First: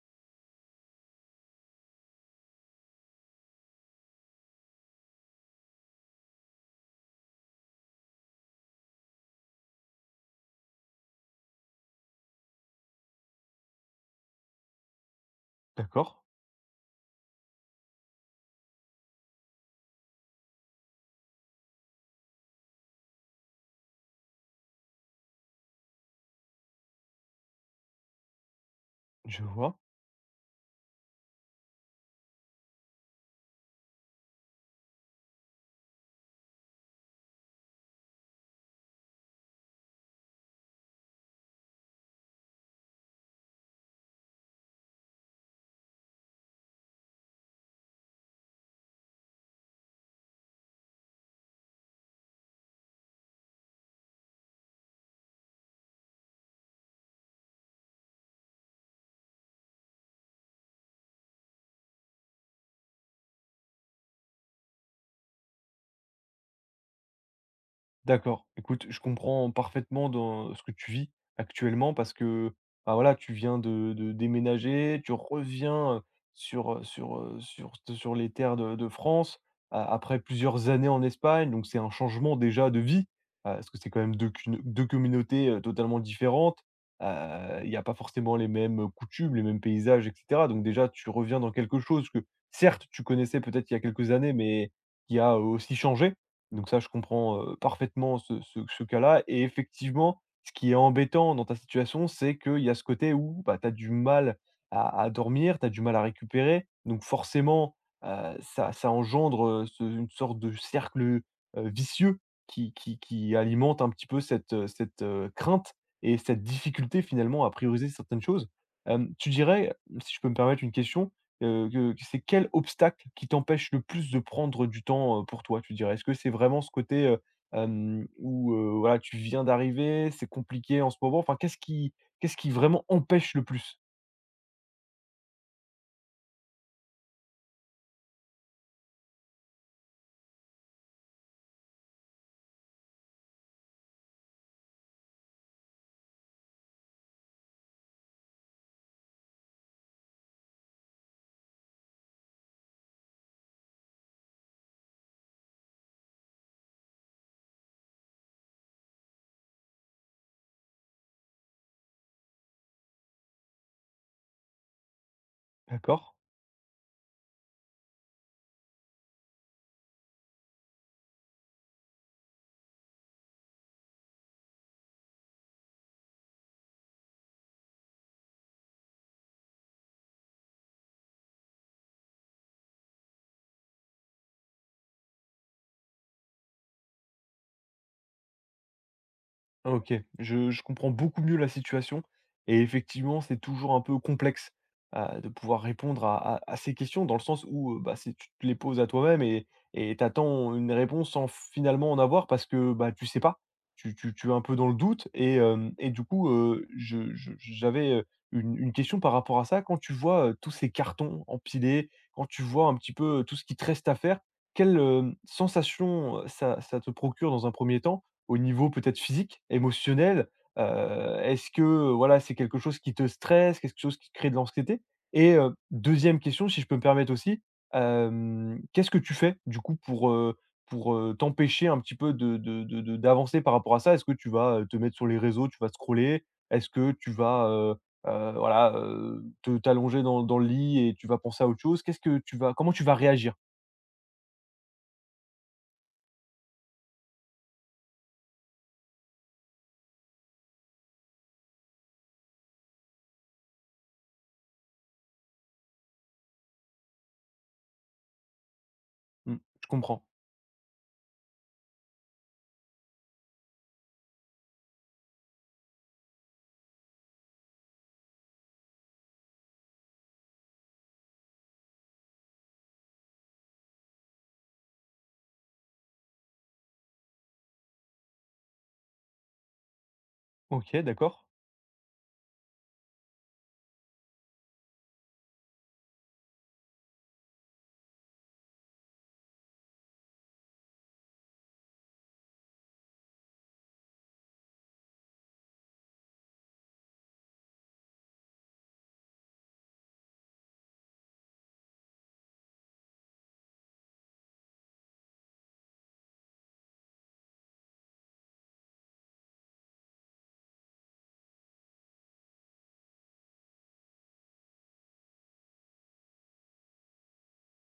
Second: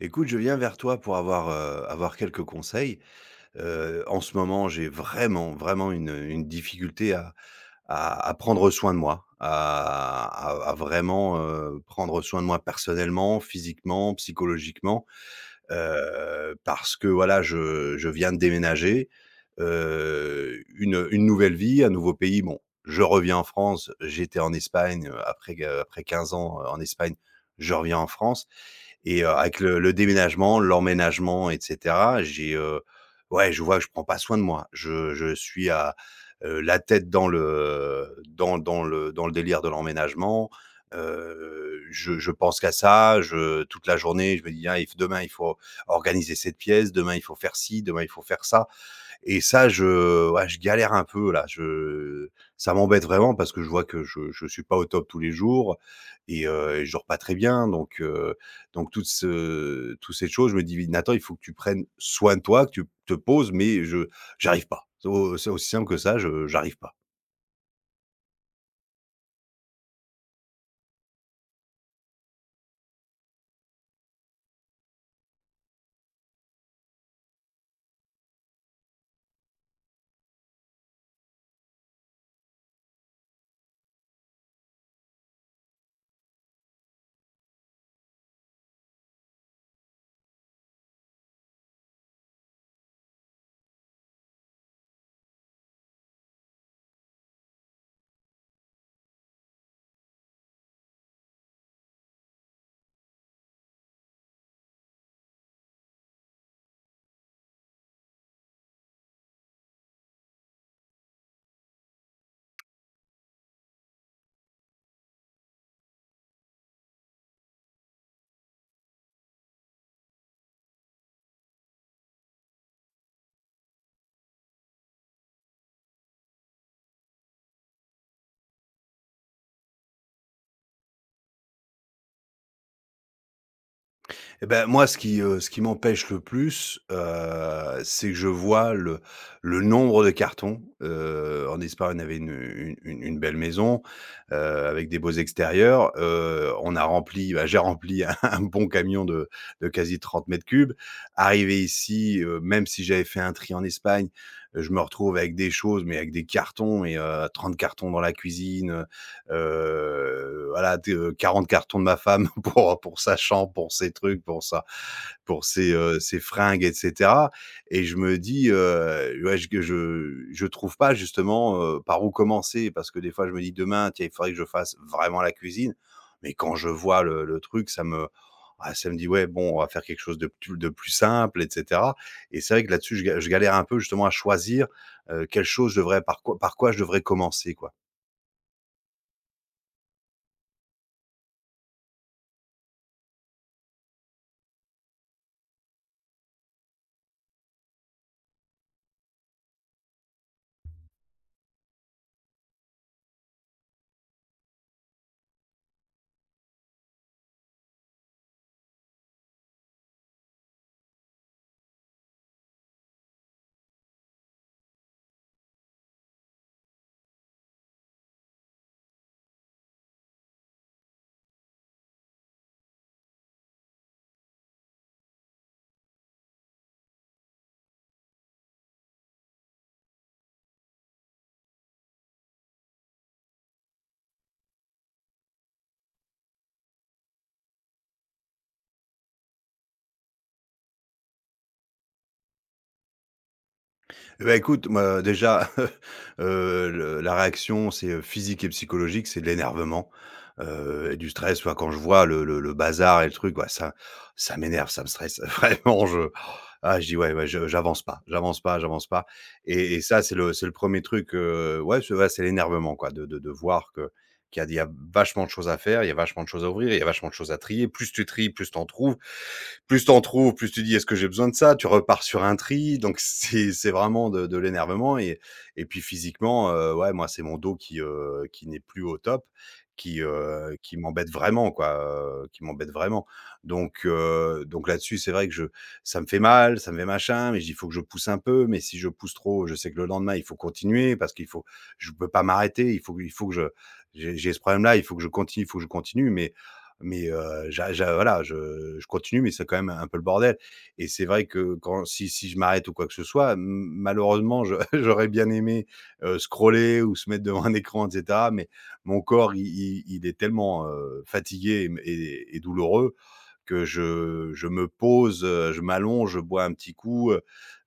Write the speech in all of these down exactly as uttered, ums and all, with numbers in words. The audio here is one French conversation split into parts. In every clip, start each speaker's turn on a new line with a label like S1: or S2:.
S1: Écoute, je viens vers toi pour avoir, heu, avoir quelques conseils. Heu, en ce moment, j'ai vraiment, vraiment une, une difficulté à à à prendre soin de moi, à à à vraiment, heu, prendre soin de moi personnellement, physiquement, psychologiquement,
S2: D'accord,
S1: heu, parce que voilà, je je viens de déménager, heu, une, une nouvelle vie, un nouveau pays. Bon, je reviens en France, j'étais en Espagne, heu, après euh, après quinze ans, heu, en Espagne, je reviens en France et heu,
S2: je
S1: avec
S2: vois.
S1: le le déménagement, l'emménagement et cetera, j'ai, heu, ouais, je vois que je prends pas soin de moi. Je je suis à, heu, la tête dans le dans dans le dans le délire de l'emménagement. Heu, je je pense qu'à ça, je toute la journée, je me dis: «Ah, il f demain, il faut organiser cette pièce, demain, il faut faire ci, demain, il faut faire ça». Et ça, je ouais, je galère un peu là, je ça m'embête vraiment parce que je vois que je je suis pas au top tous les jours et heu, et je dors pas très bien donc heu, donc toutes, ce toutes ces choses, je me dis: «Nathan, il faut que tu prennes soin de toi, que tu te poses» mais je j'arrive pas. C'est au c'est aussi simple que ça, je j'arrive pas.
S2: D'accord. Écoute, je comprends parfaitement dans ce que tu vis actuellement parce que bah voilà, tu viens de, de déménager, tu reviens sur, sur, euh, sur, sur les terres de, de France a- après plusieurs années en Espagne. Donc c'est un changement déjà de vie euh, parce que c'est quand même deux, cun- deux communautés euh, totalement différentes. Euh, Il n'y a pas forcément les mêmes coutumes, les mêmes paysages, et cetera. Donc déjà, tu reviens dans quelque chose que certes, tu connaissais peut-être il y a quelques années, mais qui a aussi changé. Donc ça, je comprends, heu, parfaitement ce ce ce cas-là, et effectivement, ce qui est embêtant dans ta situation, c'est qu'il y a ce côté où, bah, tu as du mal à à dormir, tu as du mal à récupérer. Donc forcément, heu, ça ça engendre, heu, ce une sorte de cercle, heu, vicieux, qui qui qui alimente un petit peu cette, heu, cette, heu, crainte et cette difficulté finalement à prioriser certaines choses. Hem, tu dirais, si je peux me permettre une question, Heu, que que c'est quel obstacle qui t'empêche le plus de prendre du temps, heu, pour toi, tu dirais? Est-ce que c'est vraiment ce côté, heu, hem, où, heu, voilà, tu viens d'arriver, c'est compliqué en ce moment? Enfin, qu'est-ce qui qu'est-ce qui vraiment empêche le plus?
S1: Et ben moi, ce qui, heu, ce qui m'empêche le plus, heu, c'est que je vois le le nombre de cartons. Heu, en Espagne, on avait une une une une belle maison, heu, avec des beaux extérieurs. Heu, on a rempli, bah, j'ai rempli un un bon camion de de quasi trente mètres cubes. Arrivé ici, heu, même si j'avais fait un tri en Espagne, euh, je me retrouve avec des choses, mais avec des cartons et heu, trente cartons dans la cuisine, euh, voilà, t- euh, quarante cartons de ma femme pour, pour sa chambre, pour ses trucs, pour ça, pour ses, euh,
S2: D'accord.
S1: ses fringues, et cetera. Et je me dis, euh, ouais, je, je, je trouve pas justement euh, par où commencer parce que des fois je me dis demain, tiens, il faudrait que je fasse vraiment la cuisine. Mais quand je vois le, le truc, ça me, ah, ça me dit, ouais, bon, on va faire quelque chose de, plus- de plus simple, et cetera. Et c'est vrai que là-dessus, je, ga- je galère un peu justement à choisir euh, quelle chose je devrais, par quoi, par quoi je devrais commencer, quoi.
S2: OK, je je comprends beaucoup mieux la situation et effectivement, c'est toujours un peu complexe, heu, de pouvoir répondre à à à ces questions dans le sens où, heu, bah, c'est tu te les poses à toi-même et et t'attends une réponse sans finalement en avoir parce que, bah, tu sais pas. Tu tu tu es un peu dans le doute et hem et du coup, heu, je je j'avais, heu, une une question par rapport à ça. Quand tu vois, heu, tous ces cartons empilés, quand tu vois un petit peu tout ce qui te reste à faire, quelle, hem, sensation, heu, ça ça te procure dans un premier temps? Au niveau peut-être physique, émotionnel, heu, est-ce que voilà, c'est quelque chose qui te stresse, quelque chose qui te crée de l'anxiété? Et heu, deuxième question, si je peux me permettre aussi, hem, qu'est-ce que tu fais du coup pour, heu, pour, heu, t'empêcher un petit peu de de de de d'avancer par rapport à ça? Est-ce que tu vas, heu, te mettre sur les réseaux, tu vas scroller? Est-ce que tu vas, heu heu, voilà, heu, te t'allonger dans dans le lit et tu vas penser à autre chose? Qu'est-ce que tu vas Comment tu vas réagir?
S1: Eh bah, écoute, moi, déjà, heu, le la réaction, c'est, heu, physique et psychologique, c'est de l'énervement, heu et du stress. Soit quand je vois le le le bazar et le truc, ouais, ça ça m'énerve, ça me stresse. Vraiment, je ah, je dis: «Ouais, ouais, je j'avance pas, j'avance pas, j'avance pas»
S2: Mmh, je
S1: et et
S2: comprends.
S1: ça, c'est le c'est le premier truc, heu, ouais, c'est ouais, c'est l'énervement, quoi, de de de voir que qu'il y a il y a vachement de choses à faire, il y a vachement de choses à ouvrir, il y a vachement de choses à trier. Plus tu tries, plus t'en trouves. Plus t'en trouves, plus tu dis est-ce que j'ai besoin de ça? Tu repars sur un tri. Donc c'est c'est vraiment de de l'énervement et et puis physiquement, heu, ouais, moi, c'est mon dos qui, heu, qui n'est plus au top, qui, heu,
S2: OK,
S1: qui m'embête
S2: d'accord,
S1: vraiment quoi, heu, qui m'embête vraiment. Donc heu, donc là-dessus, c'est vrai que je ça me fait mal, ça me fait machin, mais «Il faut que je pousse un peu», mais si je pousse trop, je sais que le lendemain, il faut continuer parce qu'il faut je peux pas m'arrêter, il faut il faut que je j'ai j'ai ce problème-là, il faut que je continue, il faut que je continue, mais mais heu, j'a j'a voilà, je je continue, mais c'est quand même un peu le bordel et c'est vrai que quand si si je m'arrête ou quoi que ce soit, m malheureusement, je j'aurais bien aimé, heu, scroller ou se mettre devant un écran et cetera, mais mon corps, il il il est tellement, heu, fatigué et et et douloureux que je je me pose, heu, je m'allonge, je bois un petit coup, heu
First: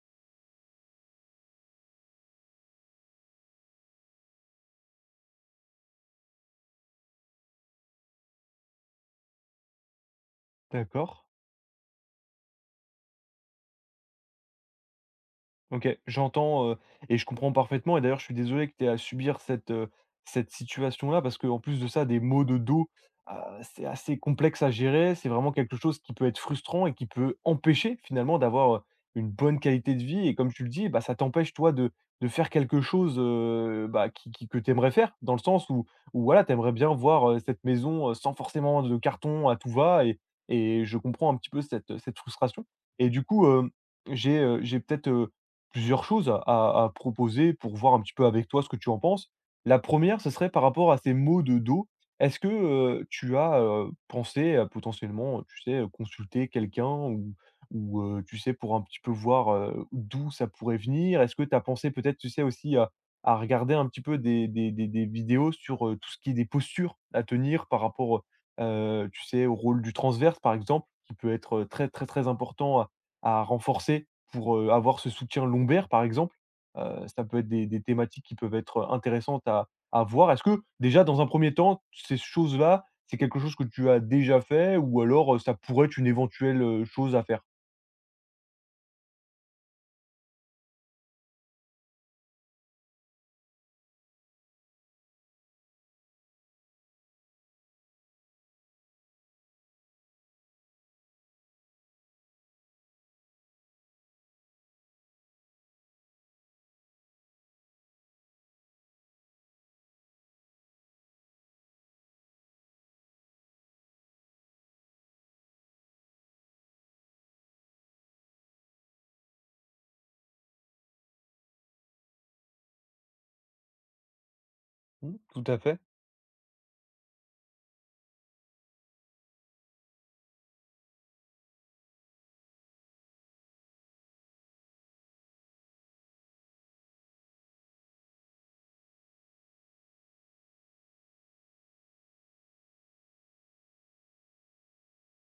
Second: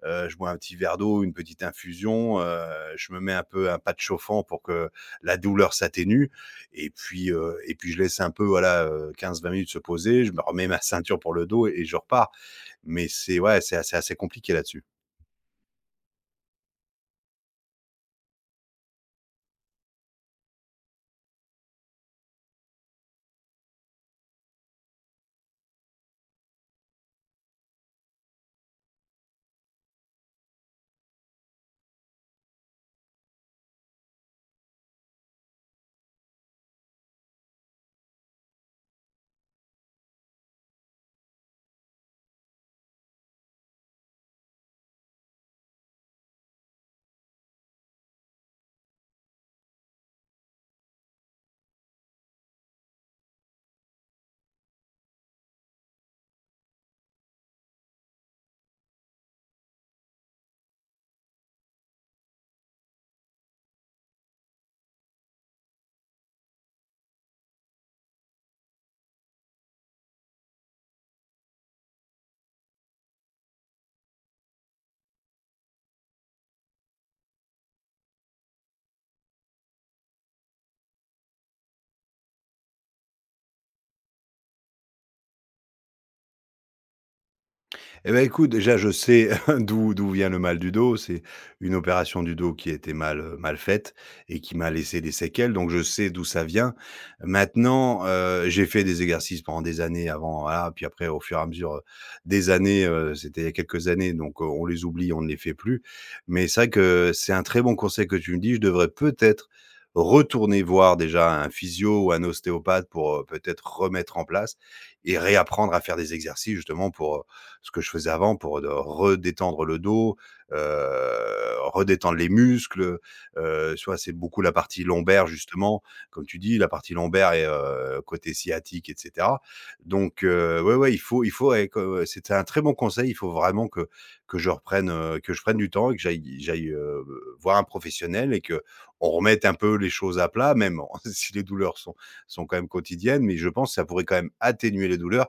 S1: heu, je bois un petit verre d'eau, une petite infusion, heu, je me mets un peu un patch chauffant pour que la douleur s'atténue et puis, heu et puis je laisse un peu, voilà, heu, quinze vingt minutes se poser, je me remets ma ceinture
S2: d'accord.
S1: pour le dos et et je repars. Mais c'est ouais, c'est assez assez compliqué là-dessus.
S2: OK, j'entends, heu et je comprends parfaitement et d'ailleurs, je suis désolé que tu aies à subir cette, heu, cette situation-là, parce qu'en plus de ça, des maux de dos, heu, c'est assez complexe à gérer. C'est vraiment quelque chose qui peut être frustrant et qui peut empêcher finalement d'avoir, heu, une bonne qualité de vie, et comme tu le dis, bah, ça t'empêche toi de de faire quelque chose, heu, bah, qui qui que tu aimerais faire. Dans le sens où où voilà, tu aimerais bien voir, heu, cette maison, heu, sans forcément de carton à tout va, et et je comprends un petit peu cette, cette frustration, et du coup, hem, j'ai, heu, j'ai peut-être, plusieurs choses à à à proposer pour voir un petit peu avec toi ce que tu en penses. La première, ce serait par rapport à ces maux de dos. Est-ce que, heu, tu as, heu, pensé à potentiellement, tu sais, consulter quelqu'un ou ou, heu, tu sais, pour un petit peu voir, heu, d'où ça pourrait venir? Est-ce que tu as pensé peut-être, tu sais, aussi à à regarder un petit peu des des des des vidéos sur, heu, tout ce qui est des postures à tenir par rapport, heu tu sais, au rôle du transverse, par exemple, qui peut être très, très, très important à à renforcer pour, heu, avoir ce soutien lombaire, par exemple? Heu, ça peut être des des thématiques qui peuvent être intéressantes à à voir. Est-ce que, déjà, dans un premier temps, ces choses-là, c'est quelque chose que tu as déjà fait, ou alors, heu, ça pourrait être une éventuelle, heu, chose à faire?
S1: Eh ben écoute, déjà, je sais d'où d'où vient le mal du dos. C'est une opération du dos qui a été mal, heu, mal faite et qui m'a laissé des séquelles, donc je sais d'où ça vient. Maintenant, heu, j'ai fait des exercices pendant des années avant, voilà, puis après, au fur et à mesure, heu, des années, heu, c'était il y a quelques années, donc heu, on les oublie, on ne les fait plus. Mais c'est vrai que c'est un très bon conseil que tu me dis. Je devrais peut-être retourner voir déjà un physio ou un ostéopathe pour, heu, peut-être remettre en place et réapprendre à faire des exercices justement pour, euh, ce que je faisais avant pour de redétendre le dos, heu, redétendre les muscles, heu, tu vois? C'est beaucoup la partie
S2: Mmh,
S1: lombaire
S2: tout à fait,
S1: justement, comme tu dis, la partie lombaire et heu, côté sciatique et cetera. Donc heu, ouais, ouais, il faut il faut, ouais, que c'était un très bon conseil, il faut vraiment que que je reprenne, heu, que je prenne du temps et que j'aille j'aille, heu, voir un professionnel et que on remette un peu les choses à plat, même si les douleurs sont sont quand même quotidiennes, mais je pense que ça pourrait quand même atténuer les douleurs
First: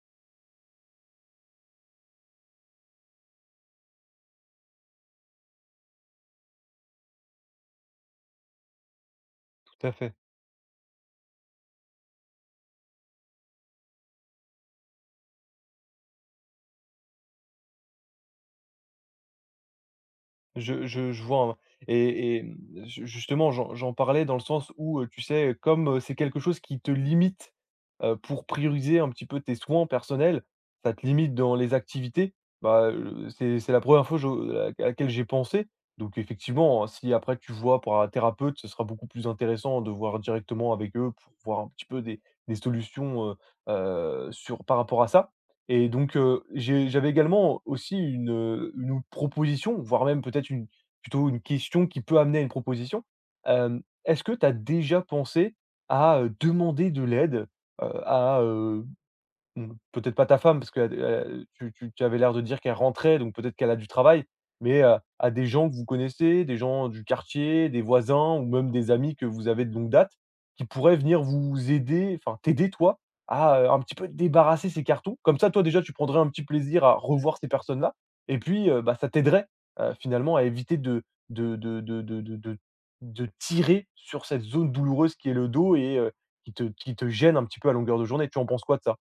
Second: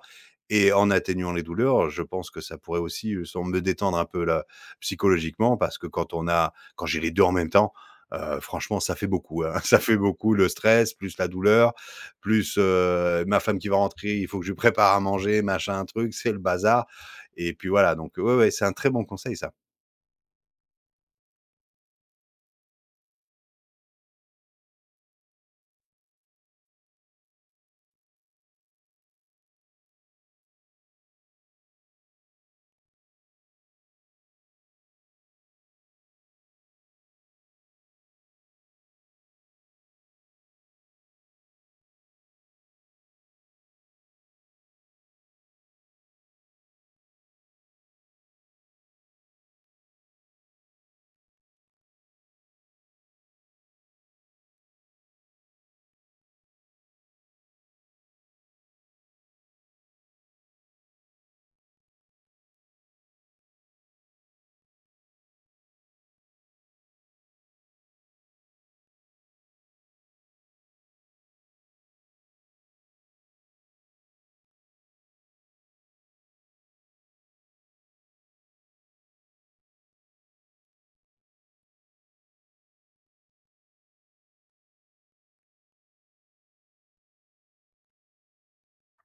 S1: et en atténuant les douleurs, je pense que ça pourrait aussi, heu, sans me détendre un peu là, psychologiquement parce que quand on a quand j'ai les deux en même temps, heu, franchement ça fait beaucoup, hein. Ça
S2: tout à
S1: fait
S2: fait.
S1: beaucoup le stress, plus la douleur, plus, heu, ma femme qui va rentrer, il faut que je lui prépare à manger, machin, truc, c'est le bazar et puis voilà donc, ouais, ouais, c'est un très bon conseil ça.
S2: Je je je vois, hein, et et mmh, ju justement, j'en j'en parlais dans le sens où, heu, tu sais, comme, heu, c'est quelque chose qui te limite, heu, pour prioriser un petit peu tes soins personnels, ça te limite dans les activités. Bah, heu, c'est c'est la première fois je à à laquelle j'ai pensé, donc effectivement, hein, si après tu vois pour un thérapeute, ce sera beaucoup plus intéressant de voir directement avec eux pour voir un petit peu des des solutions, heu heu, sur par rapport à ça. Et donc, heu, j'ai j'avais également aussi une, heu, une autre proposition, voire même peut-être une plutôt une question qui peut amener à une proposition. Hem, est-ce que tu as déjà pensé à, heu, demander de l'aide, heu, à, Mmh, peut-être pas ta femme parce que, heu, tu tu tu avais l'air de dire qu'elle rentrait, donc peut-être qu'elle a du travail, mais, heu, à des gens que vous connaissez, des gens du quartier, des voisins, ou même des amis que vous avez de longue date, qui pourraient venir vous aider, enfin t'aider toi, à, heu, un petit peu te débarrasser ces cartons. Comme ça, toi déjà, tu prendrais un petit plaisir à revoir ces personnes-là, et puis, heu, bah, ça t'aiderait, heu, finalement à éviter de de de de de de de de tirer sur cette zone douloureuse qui est le dos, et heu, qui te qui te gêne un petit peu à longueur de journée. Tu en penses quoi de ça?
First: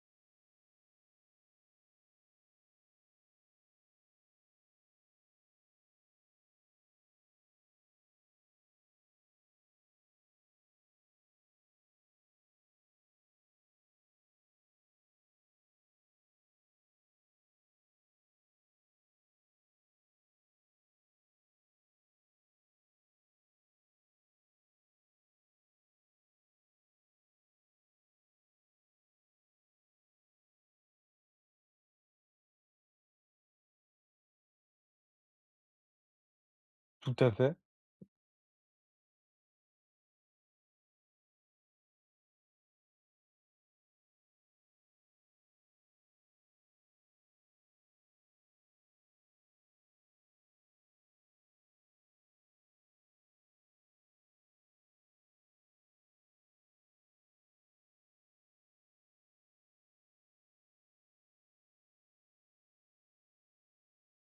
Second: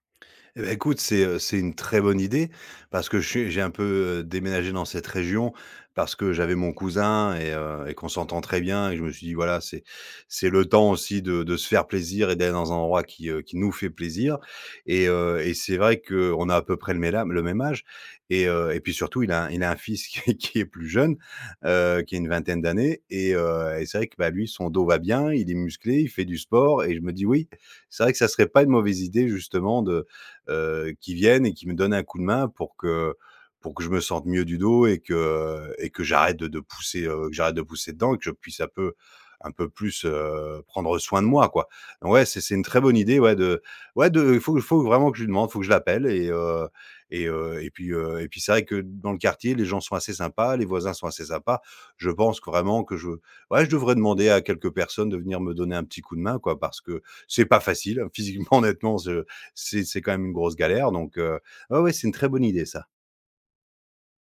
S1: Eh beh, écoute, c'est, heu, c'est une très bonne idée parce que je suis j'ai un peu, heu, déménagé dans cette région parce que j'avais mon cousin et heu et qu'on s'entend très bien et je me suis dit: «Voilà, c'est c'est le temps aussi de de se faire plaisir et d'aller dans un endroit qui, heu, qui nous fait plaisir» et heu et c'est vrai qu'on a à peu près le méla le même âge et heu et puis surtout il a un il a un fils qui est qui est plus jeune, heu, qui a une vingtaine d'années et heu et c'est vrai que, bah, lui, son dos va bien, il est musclé, il fait du sport et je me dis: «Oui, c'est vrai que ça serait pas une mauvaise idée justement de heu, qui viennent et qui me donnent un coup de main pour que pour que je me sente mieux du dos et que et que j'arrête de de pousser,
S2: Tout
S1: heu,
S2: à
S1: que
S2: fait.
S1: j'arrête de pousser dedans et que je puisse un peu un peu plus, heu, prendre soin de moi, quoi. Donc Ouais, c'est c'est une très bonne idée, ouais, de ouais, de il faut que- faut vraiment que je lui demande, faut que je l'appelle et heu et heu et puis, heu et puis c'est vrai que dans le quartier, les gens sont assez sympas, les voisins sont assez sympas. Je pense que vraiment que je ouais, je devrais demander à quelques personnes de venir me donner un petit coup de main, quoi, parce que c'est pas facile, hein. Physiquement, honnêtement, je c'est c'est quand même une grosse galère. Donc, euh, ouais, ouais, c'est une très bonne idée, ça.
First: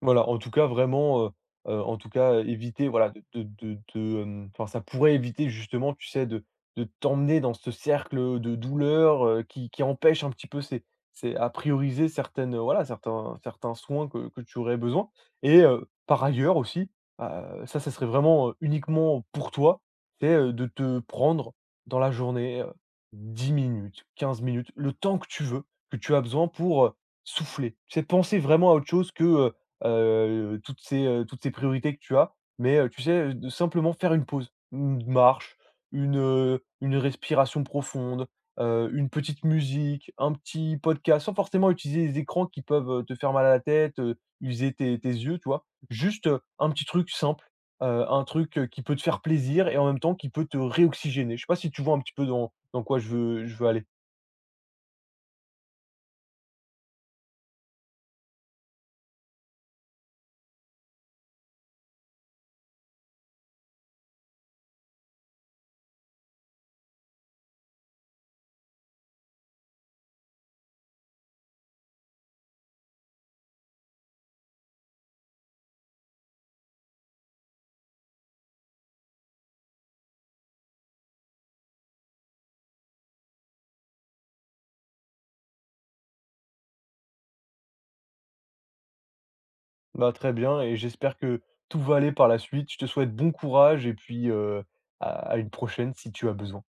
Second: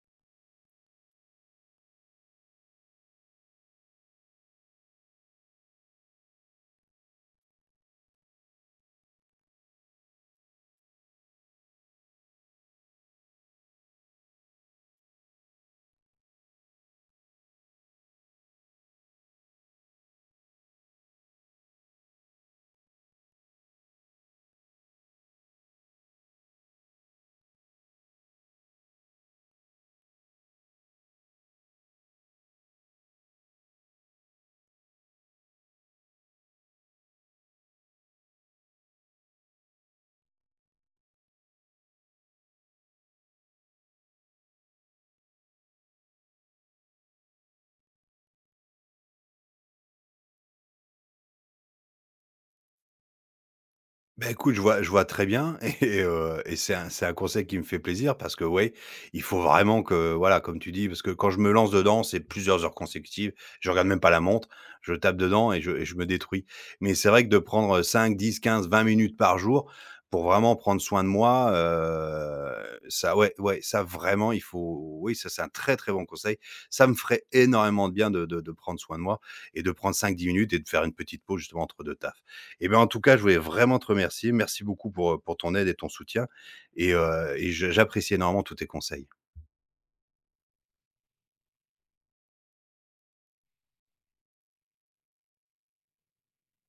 S2: Voilà, en tout cas vraiment, heu heu, en tout cas, éviter voilà de de de de, hem, enfin ça pourrait éviter justement, tu sais, de de t'emmener dans ce cercle de douleur, heu, qui qui empêche un petit peu ces ces à prioriser certaines, heu, voilà, certains certains soins que que tu aurais besoin, et heu, par ailleurs aussi, heu, ça, ça serait vraiment, heu, uniquement pour toi, c'est, heu, de te prendre dans la journée, heu, dix minutes, quinze minutes, le temps que tu veux, que tu as besoin pour, heu, souffler. C'est penser vraiment à autre chose que, heu heu, toutes ces, heu, toutes ces priorités que tu as. Mais, heu, tu sais, de simplement faire une pause, une marche, une, heu, une respiration profonde, heu, une petite musique, un petit podcast, sans forcément utiliser les écrans qui peuvent, heu, te faire mal à la tête, heu, user tes tes yeux, tu vois? Juste, heu, un petit truc simple, heu, un truc, heu, qui peut te faire plaisir et en même temps qui peut te réoxygéner. Je sais pas si tu vois un petit peu dans dans quoi je veux je veux aller?
S1: Bah, écoute, je vois je vois très bien et heu et c'est un c'est un conseil qui me fait plaisir parce que, ouais, il faut vraiment que, voilà, comme tu dis, parce que quand je me lance dedans, c'est plusieurs heures consécutives, je regarde même pas la montre, je tape dedans et je et je me détruis. Mais c'est vrai que de prendre, cinq, dix, quinze, vingt minutes par jour pour vraiment prendre soin de moi, heu, ça, ouais, ouais, ça vraiment il faut oui, ça, c'est un très, très bon conseil. Ça me ferait énormément de bien de de de prendre soin de moi et de prendre cinq dix minutes et de faire une petite pause justement entre deux tafs. Eh bien, en tout cas, je voulais vraiment te remercier. Merci beaucoup pour, heu, pour ton aide et ton soutien et heu et je j'apprécie énormément tous tes conseils.
S2: Bah, très bien, et j'espère que tout va aller par la suite. Je te souhaite bon courage et puis, heu, à à une prochaine si tu as besoin.